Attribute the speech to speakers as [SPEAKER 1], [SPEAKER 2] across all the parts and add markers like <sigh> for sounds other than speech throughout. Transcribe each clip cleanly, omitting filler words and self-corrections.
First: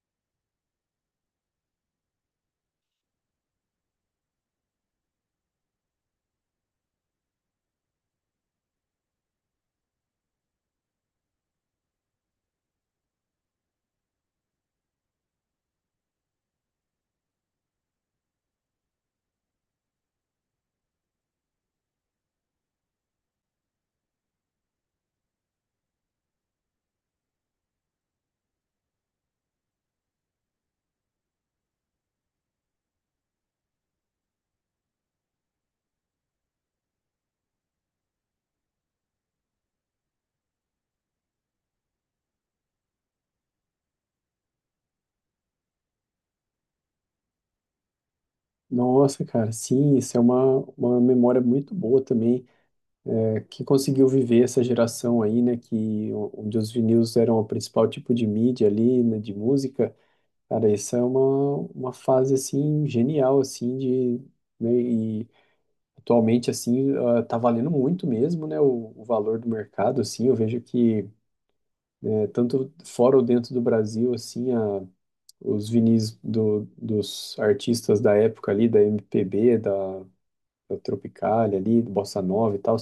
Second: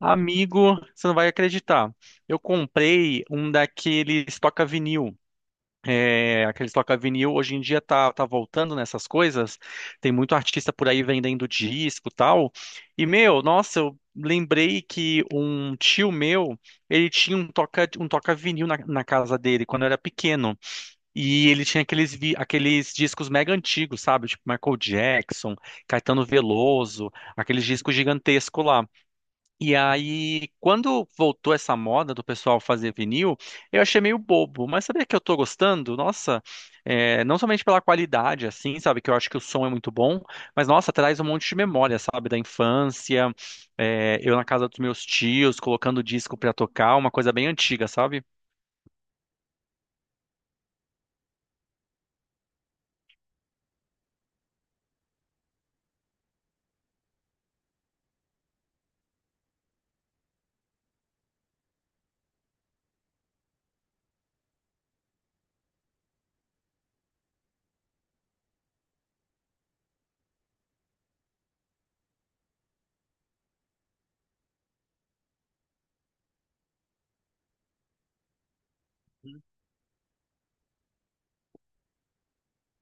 [SPEAKER 1] Amigo, você não vai acreditar. Eu comprei um daqueles toca-vinil. É, aqueles toca-vinil hoje em dia tá voltando nessas coisas. Tem muito artista por aí vendendo disco e tal. E, meu, nossa, eu lembrei que um tio meu, ele tinha um toca, um toca-vinil na casa dele quando eu era pequeno. E ele tinha aqueles, aqueles discos mega antigos, sabe? Tipo Michael Jackson, Caetano Veloso, aqueles discos gigantescos lá. E aí, quando voltou essa moda do pessoal fazer vinil, eu achei meio bobo, mas sabia que eu tô gostando? Nossa, é, não somente pela qualidade, assim, sabe, que eu acho que o som é muito bom, mas nossa, traz um monte de memória, sabe, da infância, é, eu na casa dos meus tios, colocando disco pra tocar, uma coisa bem antiga, sabe?
[SPEAKER 2] Nossa, cara, sim, isso é uma memória muito boa também. É, quem conseguiu viver essa geração aí, né, onde os vinis eram o principal tipo de mídia ali, né, de música, cara, isso é uma fase, assim, genial, assim, de, né, e atualmente, assim, ah, tá valendo muito mesmo, né, o valor do mercado, assim, eu vejo que, né, tanto fora ou dentro do Brasil, assim, a os vinis dos artistas da época ali, da MPB, da o Tropicália ali, Bossa Nova e tal,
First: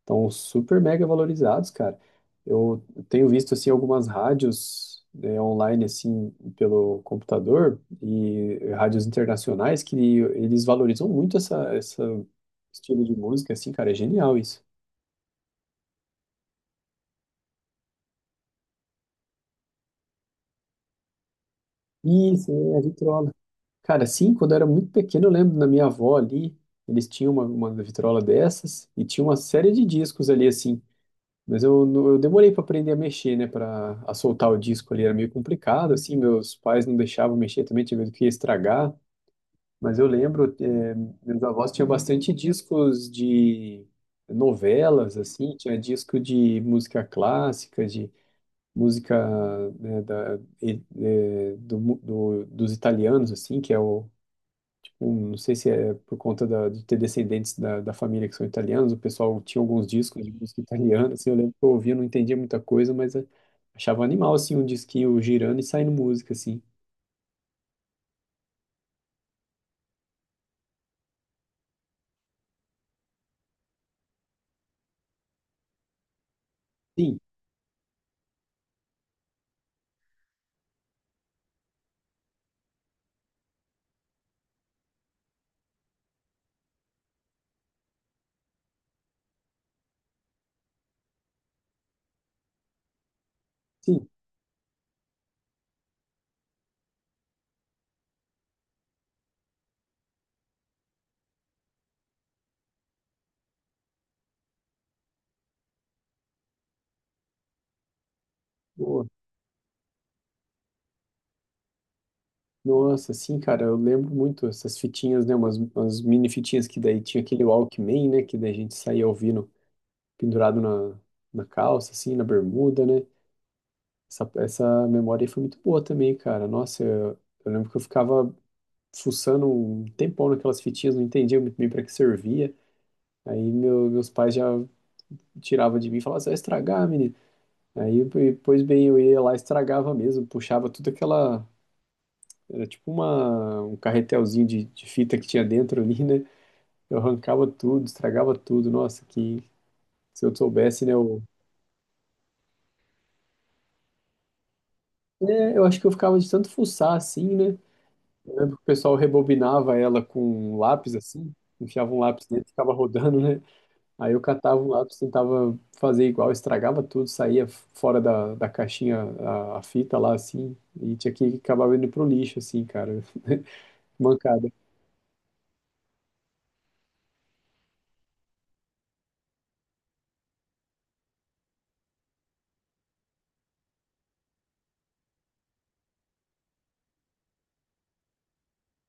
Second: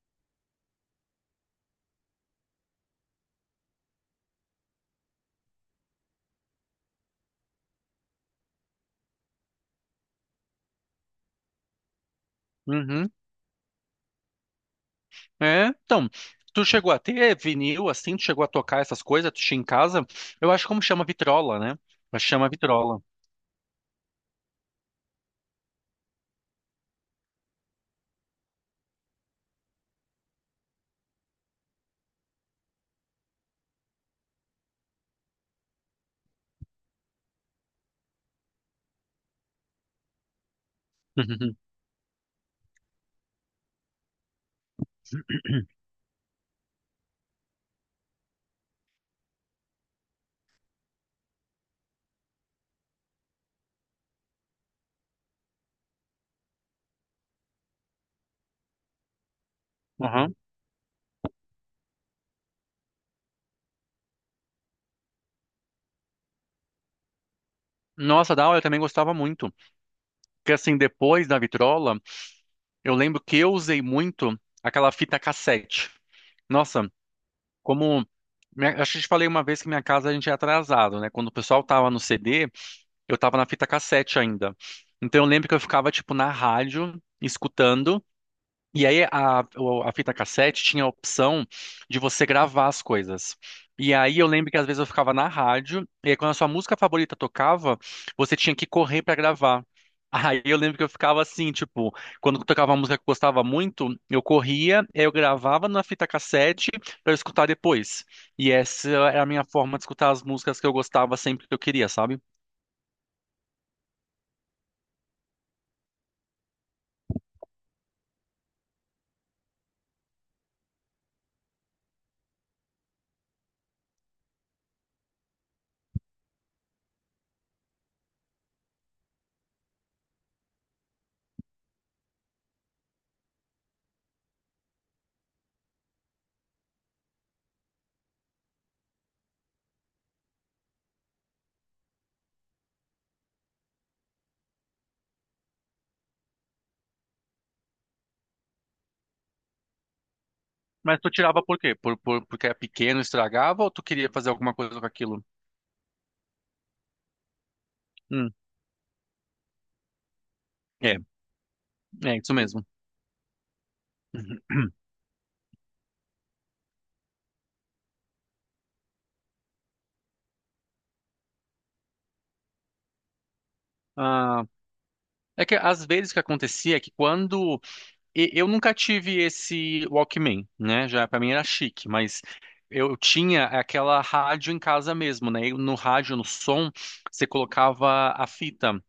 [SPEAKER 2] estão super mega valorizados, cara. Eu tenho visto, assim, algumas rádios, né, online, assim, pelo computador e rádios internacionais que eles valorizam muito essa estilo
[SPEAKER 1] Uhum.
[SPEAKER 2] de música, assim, cara, é genial isso.
[SPEAKER 1] É, então, tu chegou a ter vinil, assim, tu chegou a tocar essas coisas, tu tinha em casa, eu acho como chama vitrola, né? Eu acho que chama
[SPEAKER 2] Isso, é a
[SPEAKER 1] vitrola.
[SPEAKER 2] vitrola. Cara, assim quando eu era muito pequeno, eu lembro da minha avó ali, eles tinham uma vitrola dessas e tinha uma série de discos ali, assim. Mas eu, não- eu demorei para aprender a mexer, né? Para a soltar o disco ali era meio complicado, assim. Meus pais não deixavam mexer também, tinha medo que ia estragar. Mas eu lembro, meus
[SPEAKER 1] <laughs>
[SPEAKER 2] avós tinham bastante discos de novelas, assim. Tinha disco de música clássica, de música né, da, e- eh, do, mu- do- dos italianos, assim, que é não sei se é por conta de ter descendentes da, da família que são italianos, o pessoal tinha alguns discos de
[SPEAKER 1] Uhum.
[SPEAKER 2] música italiana, assim, eu lembro que eu ouvia, não entendia muita coisa, mas achava animal, assim, um disquinho girando e saindo música, assim.
[SPEAKER 1] Nossa, da aula eu também gostava muito. Porque assim, depois da vitrola, eu lembro que eu usei muito aquela fita cassete. Nossa,
[SPEAKER 2] Sim,
[SPEAKER 1] como. Acho que eu te falei uma vez que minha casa a gente é atrasado, né? Quando o pessoal tava no CD, eu tava na fita cassete ainda. Então eu lembro que eu ficava, tipo, na rádio, escutando. E aí a fita cassete tinha a opção de você gravar as coisas. E
[SPEAKER 2] sim,
[SPEAKER 1] aí eu lembro que às vezes eu ficava na rádio, e aí quando a sua música favorita tocava, você tinha que correr pra gravar. <laughs> Aí eu lembro que eu ficava assim, tipo, quando tocava uma música que eu gostava muito, eu corria, aí eu gravava na fita cassete pra eu escutar depois. E essa
[SPEAKER 2] boa.
[SPEAKER 1] era a minha forma de escutar as músicas que eu gostava sempre que eu queria, sabe?
[SPEAKER 2] Nossa, sim, cara, eu lembro muito essas fitinhas, né, umas mini fitinhas que daí tinha aquele Walkman, né, que daí a gente saía ouvindo pendurado na, na calça, assim, na bermuda, né, essa memória aí foi muito boa também, cara, nossa, eu lembro que eu ficava fuçando um tempão naquelas fitinhas, não entendia muito bem para que servia. Aí meus pais já tiravam de mim e falavam, você vai estragar, menino. Aí, e, pois bem, eu ia lá e estragava mesmo, puxava tudo aquela. Era tipo uma, um carretelzinho de fita que tinha dentro ali, né? Eu arrancava tudo, estragava tudo. Nossa, que se eu soubesse, né?
[SPEAKER 1] Mas tu
[SPEAKER 2] Eu,
[SPEAKER 1] tirava por quê? Porque era pequeno, estragava, ou tu queria fazer alguma coisa com aquilo?
[SPEAKER 2] é, eu acho que eu ficava de tanto fuçar assim, né?
[SPEAKER 1] Hum,
[SPEAKER 2] Eu lembro que o pessoal rebobinava ela com um lápis
[SPEAKER 1] é,
[SPEAKER 2] assim, enfiava um
[SPEAKER 1] é
[SPEAKER 2] lápis
[SPEAKER 1] isso
[SPEAKER 2] dentro e
[SPEAKER 1] mesmo.
[SPEAKER 2] ficava rodando, né? Aí eu catava um lápis, tentava fazer igual, estragava tudo, saía fora da, da caixinha a fita lá, assim, e tinha que acabar indo pro lixo, assim, cara. <laughs>
[SPEAKER 1] Ah,
[SPEAKER 2] Mancada.
[SPEAKER 1] é que às vezes o que acontecia é que quando eu nunca tive esse Walkman, né? Já para mim era chique, mas eu tinha aquela rádio em casa mesmo, né? E no rádio, no som, você colocava a fita.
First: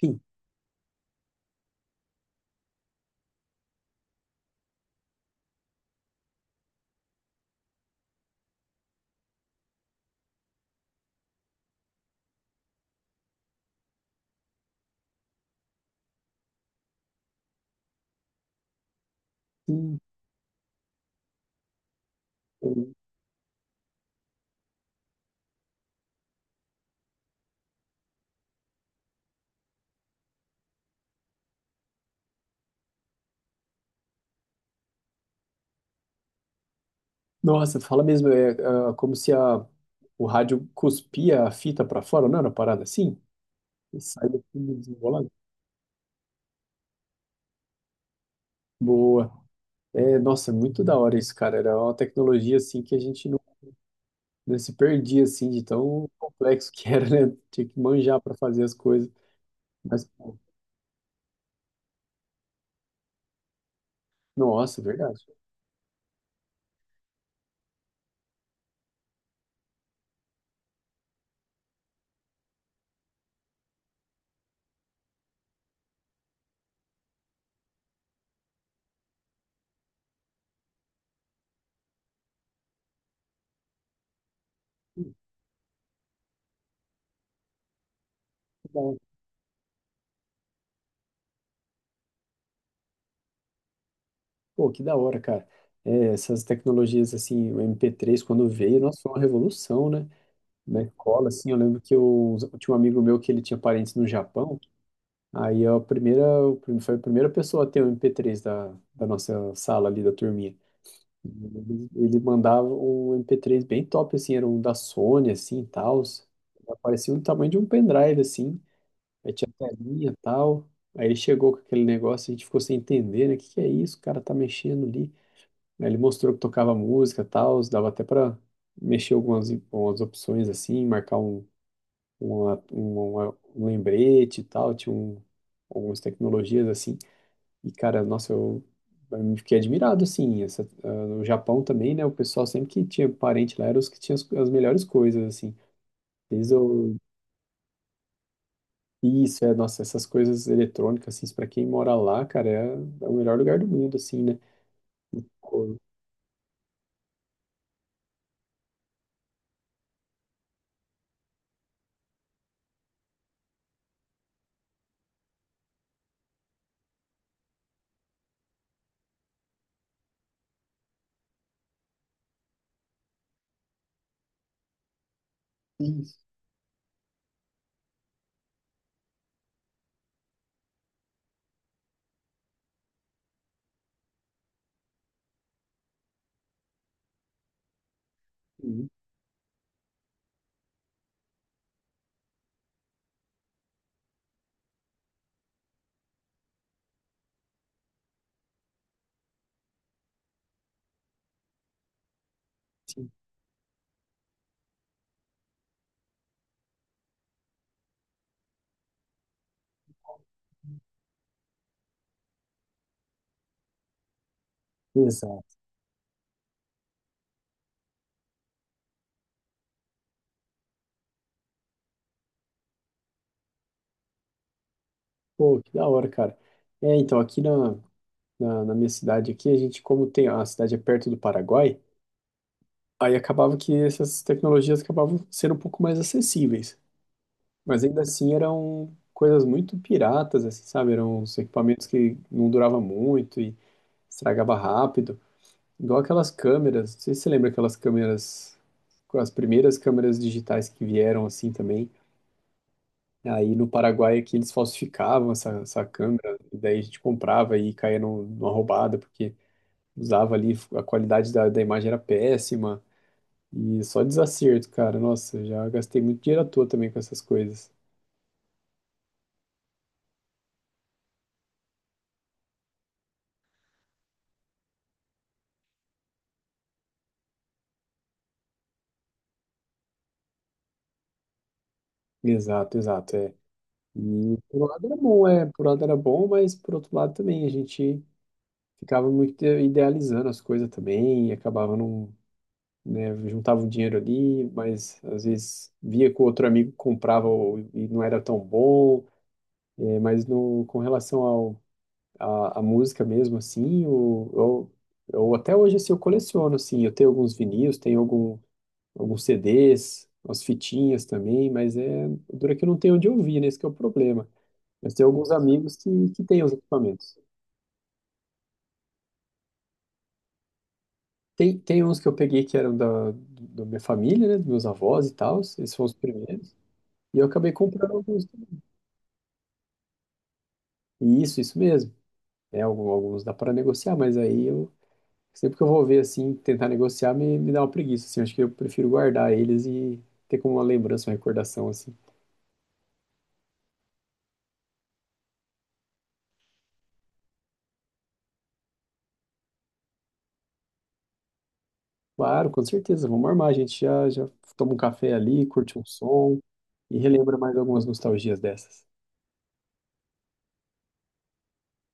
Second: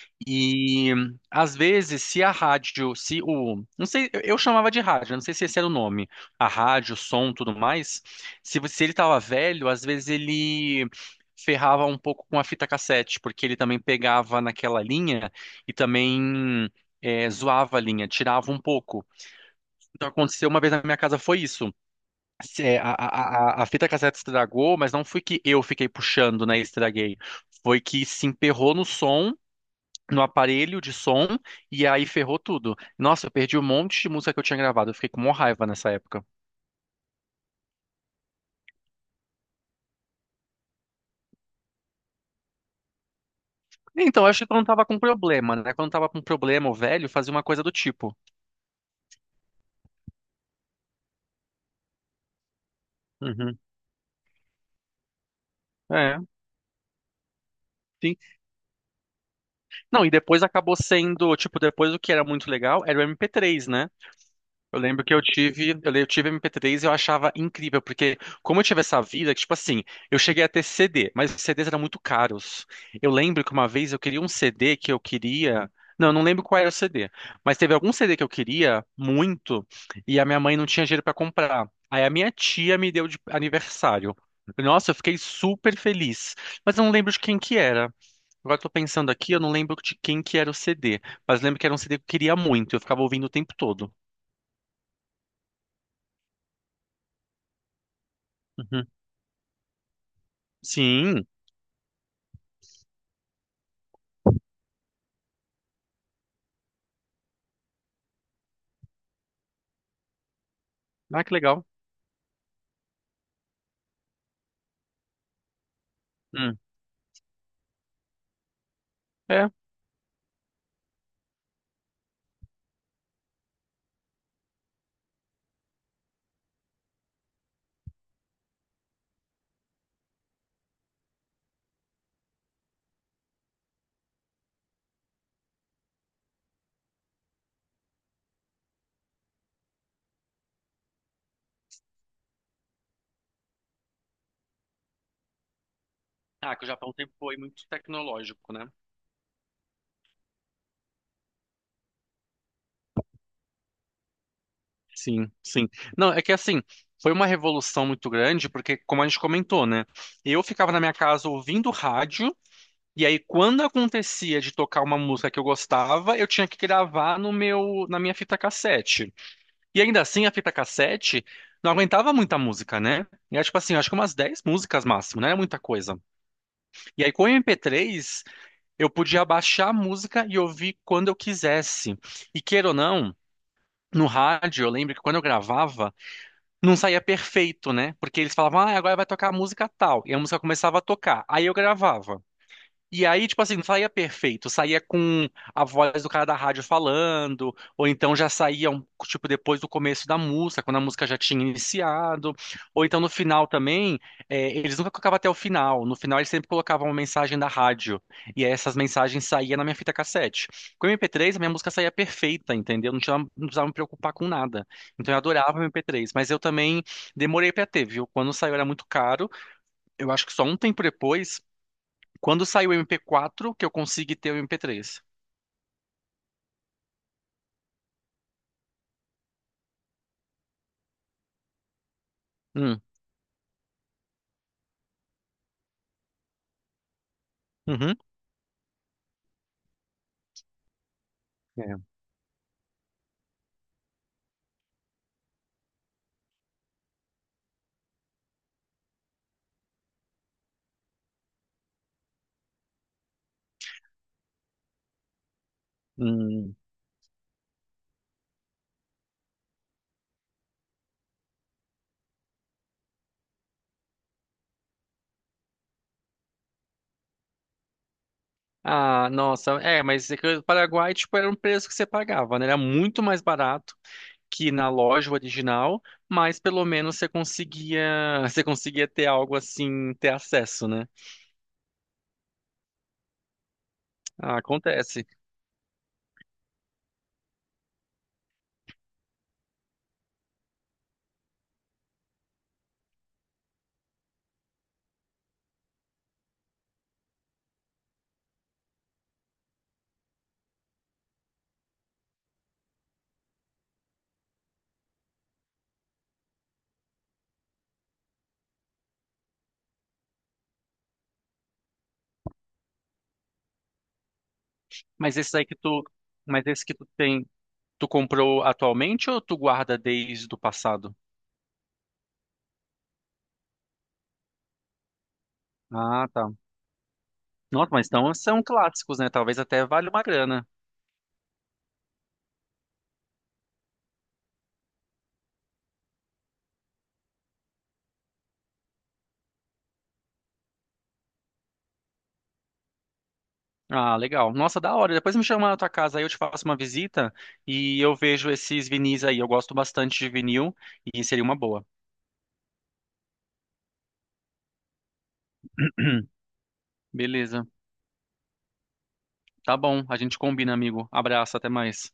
[SPEAKER 2] Sim,
[SPEAKER 1] E às vezes, se a rádio, se o, não sei, eu chamava de rádio, não sei se esse era o nome, a rádio, o som, tudo mais. Se ele estava velho, às vezes ele ferrava um pouco com a fita cassete, porque ele também pegava naquela linha e também zoava a linha, tirava um pouco.
[SPEAKER 2] sim.
[SPEAKER 1] Então aconteceu uma vez na minha casa foi isso. A fita cassete estragou, mas não foi que eu fiquei puxando, né, e estraguei. Foi que se emperrou no som no aparelho de som e aí ferrou tudo. Nossa, eu perdi um monte de música que eu tinha gravado, eu fiquei com uma raiva nessa época.
[SPEAKER 2] Nossa, fala mesmo, é, ah, como se a, o rádio cuspia a fita pra fora, não era uma parada assim? E
[SPEAKER 1] Então, eu acho
[SPEAKER 2] saía
[SPEAKER 1] que quando
[SPEAKER 2] tudo
[SPEAKER 1] tava com
[SPEAKER 2] desembolado.
[SPEAKER 1] problema, né? Quando tava com problema, o velho fazia uma coisa do tipo.
[SPEAKER 2] Boa. É, nossa, muito da hora isso, cara. Era uma tecnologia, assim, que a gente não,
[SPEAKER 1] Uhum.
[SPEAKER 2] não se perdia, assim, de tão
[SPEAKER 1] É,
[SPEAKER 2] complexo que <laughs> era, né? Tinha que
[SPEAKER 1] sim.
[SPEAKER 2] manjar para fazer as coisas.
[SPEAKER 1] Não,
[SPEAKER 2] Mas
[SPEAKER 1] e depois acabou sendo, tipo, depois o que era muito legal era o MP3, né? Eu
[SPEAKER 2] Nossa,
[SPEAKER 1] lembro que eu
[SPEAKER 2] verdade.
[SPEAKER 1] tive, eu tive MP3 e eu achava incrível, porque como eu tive essa vida, que, tipo assim, eu cheguei a ter CD, mas os CDs eram muito caros. Eu lembro que uma vez eu queria um CD que eu queria. Não, eu não lembro qual era o CD, mas teve algum CD que eu queria muito e a minha mãe não tinha dinheiro para comprar. Aí a minha tia me deu de aniversário. Nossa, eu fiquei super feliz, mas eu não lembro de quem que era. Agora eu tô
[SPEAKER 2] Que
[SPEAKER 1] pensando aqui, eu não lembro de quem que era o CD, mas lembro que era um CD que eu queria muito, eu ficava ouvindo o tempo todo.
[SPEAKER 2] Pô, que da hora, cara. É, essas tecnologias, assim, o MP3, quando veio, nossa, foi uma revolução, né? Na
[SPEAKER 1] Sim.
[SPEAKER 2] escola, assim, eu lembro que eu tinha um amigo meu que ele tinha parentes no Japão, aí a primeira, foi a primeira pessoa a ter o MP3 da nossa sala ali, da turminha.
[SPEAKER 1] Ah, que legal.
[SPEAKER 2] Ele mandava um MP3 bem top, assim, era um da Sony, assim, e tal.
[SPEAKER 1] Hum.
[SPEAKER 2] Parecia o tamanho de um pendrive, assim. Aí
[SPEAKER 1] É.
[SPEAKER 2] tinha telinha e tal. Aí ele chegou com aquele negócio, a gente ficou sem entender, né? O que que é isso? O cara tá mexendo ali. Aí ele mostrou que tocava música e tal, dava até pra mexer algumas opções assim, marcar um, um lembrete e tal, tinha um, algumas tecnologias assim. E cara, nossa, eu fiquei admirado assim. Essa, ah, no Japão também, né? O pessoal sempre que tinha parente lá era os que tinham as, as melhores coisas, assim.
[SPEAKER 1] Ah,
[SPEAKER 2] Desde
[SPEAKER 1] que o Japão
[SPEAKER 2] o
[SPEAKER 1] sempre foi muito tecnológico, né?
[SPEAKER 2] Isso, é, nossa, essas coisas eletrônicas, assim, pra quem mora lá, cara, é, é o melhor lugar do mundo, assim, né?
[SPEAKER 1] Sim, sim.
[SPEAKER 2] Pô,
[SPEAKER 1] Não, é que assim, foi uma revolução muito grande, porque, como a gente comentou, né? Eu ficava na minha casa ouvindo rádio, e aí, quando acontecia de tocar uma música que eu gostava, eu tinha que gravar no meu, na minha fita cassete. E ainda assim, a fita cassete não aguentava muita música, né? E era tipo assim, acho que umas 10 músicas máximo, não era muita coisa.
[SPEAKER 2] Isso,
[SPEAKER 1] E aí, com o MP3, eu podia baixar a música e ouvir quando eu quisesse. E queira ou não, no rádio, eu lembro que quando eu gravava, não saía perfeito, né? Porque eles falavam, ah,
[SPEAKER 2] isso,
[SPEAKER 1] agora vai tocar a música tal. E a música começava a tocar. Aí eu gravava. E aí, tipo assim, não saía perfeito, saía com a voz do cara da rádio falando, ou então já saía, tipo, depois do começo da música, quando a música já tinha iniciado, ou então no
[SPEAKER 2] sim.
[SPEAKER 1] final também, é, eles nunca colocavam até o final, no final eles sempre colocavam uma mensagem da rádio, e aí essas mensagens saíam na minha fita cassete. Com o MP3, a minha música saía perfeita, entendeu? Não tinha, não precisava me preocupar com nada. Então eu adorava
[SPEAKER 2] Exato.
[SPEAKER 1] o MP3, mas eu também demorei pra ter, viu? Quando saiu era muito caro, eu acho que só um tempo depois. Quando saiu o MP4, que eu consegui ter o MP3.
[SPEAKER 2] Pô, que da hora, cara. É, então, aqui na, na minha cidade, aqui, a gente, como tem, a cidade é perto do Paraguai,
[SPEAKER 1] Hum,
[SPEAKER 2] aí acabava que essas tecnologias acabavam sendo um pouco mais acessíveis. Mas
[SPEAKER 1] uhum.
[SPEAKER 2] ainda assim eram coisas muito piratas, assim, sabe? Eram uns
[SPEAKER 1] É.
[SPEAKER 2] equipamentos que não duravam muito e estragava rápido. Igual aquelas câmeras, não sei se você lembra aquelas câmeras, as primeiras câmeras digitais que vieram assim também. Aí no Paraguai aqui eles falsificavam essa câmera,
[SPEAKER 1] Hum.
[SPEAKER 2] e daí a gente comprava e caía numa roubada, porque usava ali, a qualidade da, da imagem era péssima, e só desacerto, cara. Nossa, já gastei muito dinheiro à toa também com essas coisas.
[SPEAKER 1] Ah, nossa, é, mas é que o Paraguai, tipo, era um preço que você pagava, né? Era muito mais barato que na loja original, mas pelo menos você conseguia, <laughs> você conseguia ter algo assim, ter acesso, né?
[SPEAKER 2] Exato, exato, é.
[SPEAKER 1] Ah,
[SPEAKER 2] E por um lado era
[SPEAKER 1] acontece.
[SPEAKER 2] bom, é, por um lado era bom, mas por outro lado também a gente ficava muito idealizando as coisas também e acabava não né? Juntava o dinheiro ali, mas às vezes via que o outro amigo comprava e não era tão bom. É, mas no, com relação ao, à, à música mesmo, assim, eu até hoje assim, eu coleciono, assim, eu tenho alguns vinis, tenho algum, alguns CDs, umas fitinhas também, mas é dura que eu não tenho onde ouvir, né? Esse que é o problema. Mas tem
[SPEAKER 1] Mas
[SPEAKER 2] alguns
[SPEAKER 1] esse aí que
[SPEAKER 2] amigos
[SPEAKER 1] tu,
[SPEAKER 2] que têm
[SPEAKER 1] mas
[SPEAKER 2] os
[SPEAKER 1] esse que tu
[SPEAKER 2] equipamentos.
[SPEAKER 1] tem, tu comprou atualmente ou tu guarda desde o passado?
[SPEAKER 2] Tem, tem uns que eu peguei que eram da, da minha família, né? Dos meus avós e tal, esses foram os
[SPEAKER 1] Ah, tá.
[SPEAKER 2] primeiros. E eu acabei
[SPEAKER 1] Nossa, mas
[SPEAKER 2] comprando
[SPEAKER 1] então
[SPEAKER 2] alguns.
[SPEAKER 1] são clássicos, né? Talvez até valha uma grana.
[SPEAKER 2] Isso mesmo. É, alguns dá para negociar, mas aí eu sempre que eu vou ver assim, tentar negociar, me dá uma preguiça, assim, acho que eu prefiro guardar eles e ter como uma lembrança, uma recordação assim.
[SPEAKER 1] Ah, legal. Nossa, da hora. Depois me chama na tua casa aí, eu te faço uma visita e eu vejo esses vinis aí. Eu gosto bastante de vinil e seria uma boa.
[SPEAKER 2] Claro, com certeza, vamos armar, a gente já já toma um café ali, curte um
[SPEAKER 1] <clears throat>
[SPEAKER 2] som e relembra
[SPEAKER 1] Beleza.
[SPEAKER 2] mais algumas nostalgias dessas.
[SPEAKER 1] Tá bom, a gente combina, amigo. Abraço, até mais.